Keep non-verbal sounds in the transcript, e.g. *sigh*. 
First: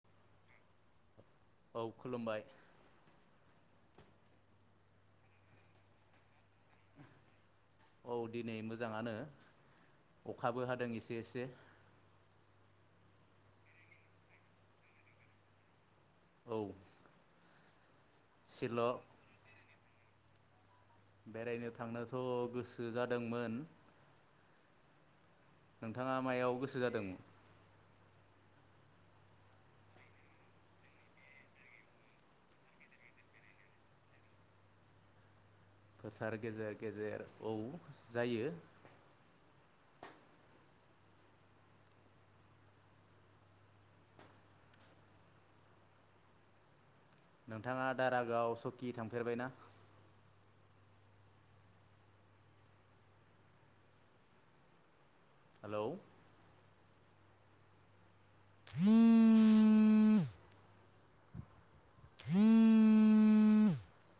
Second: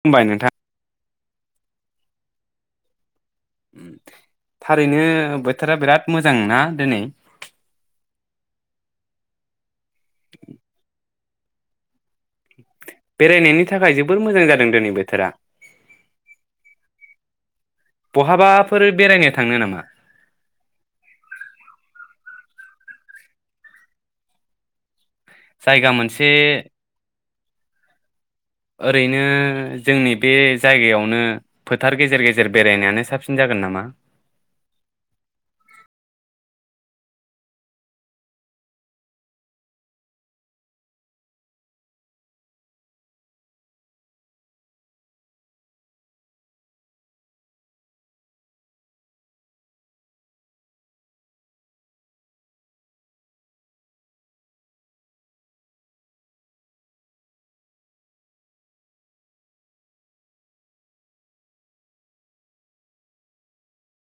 खुलुमबाय नोंथां औ खुलुमबाय ओम थारैनो बोथोरा बिराद मोजां ना दिनै औ दिनै मोजाङानो अखाबो हादों एसे एसे बेरायनायनि थाखाय जोबोर मोजां जादों दिनै बोथोरा बहाबाफोर बेरायनो थांनो नामा? बेरायनो थांनोथ' गोसो जादोंमोन जायगा नोंथाङा मोनसे मायाव गोसो जादोंमोन ओरैनो जोंनि बे जायगायावनो फोथार गेजेर गेजेर बेरायनायानो साबसिन जागोन नामा? फोथार गेजेर गेजेर औ जायो नोंथाङा दारागआव सकि थांफेरबाय ना? हेलौ *inaudible* *inaudible*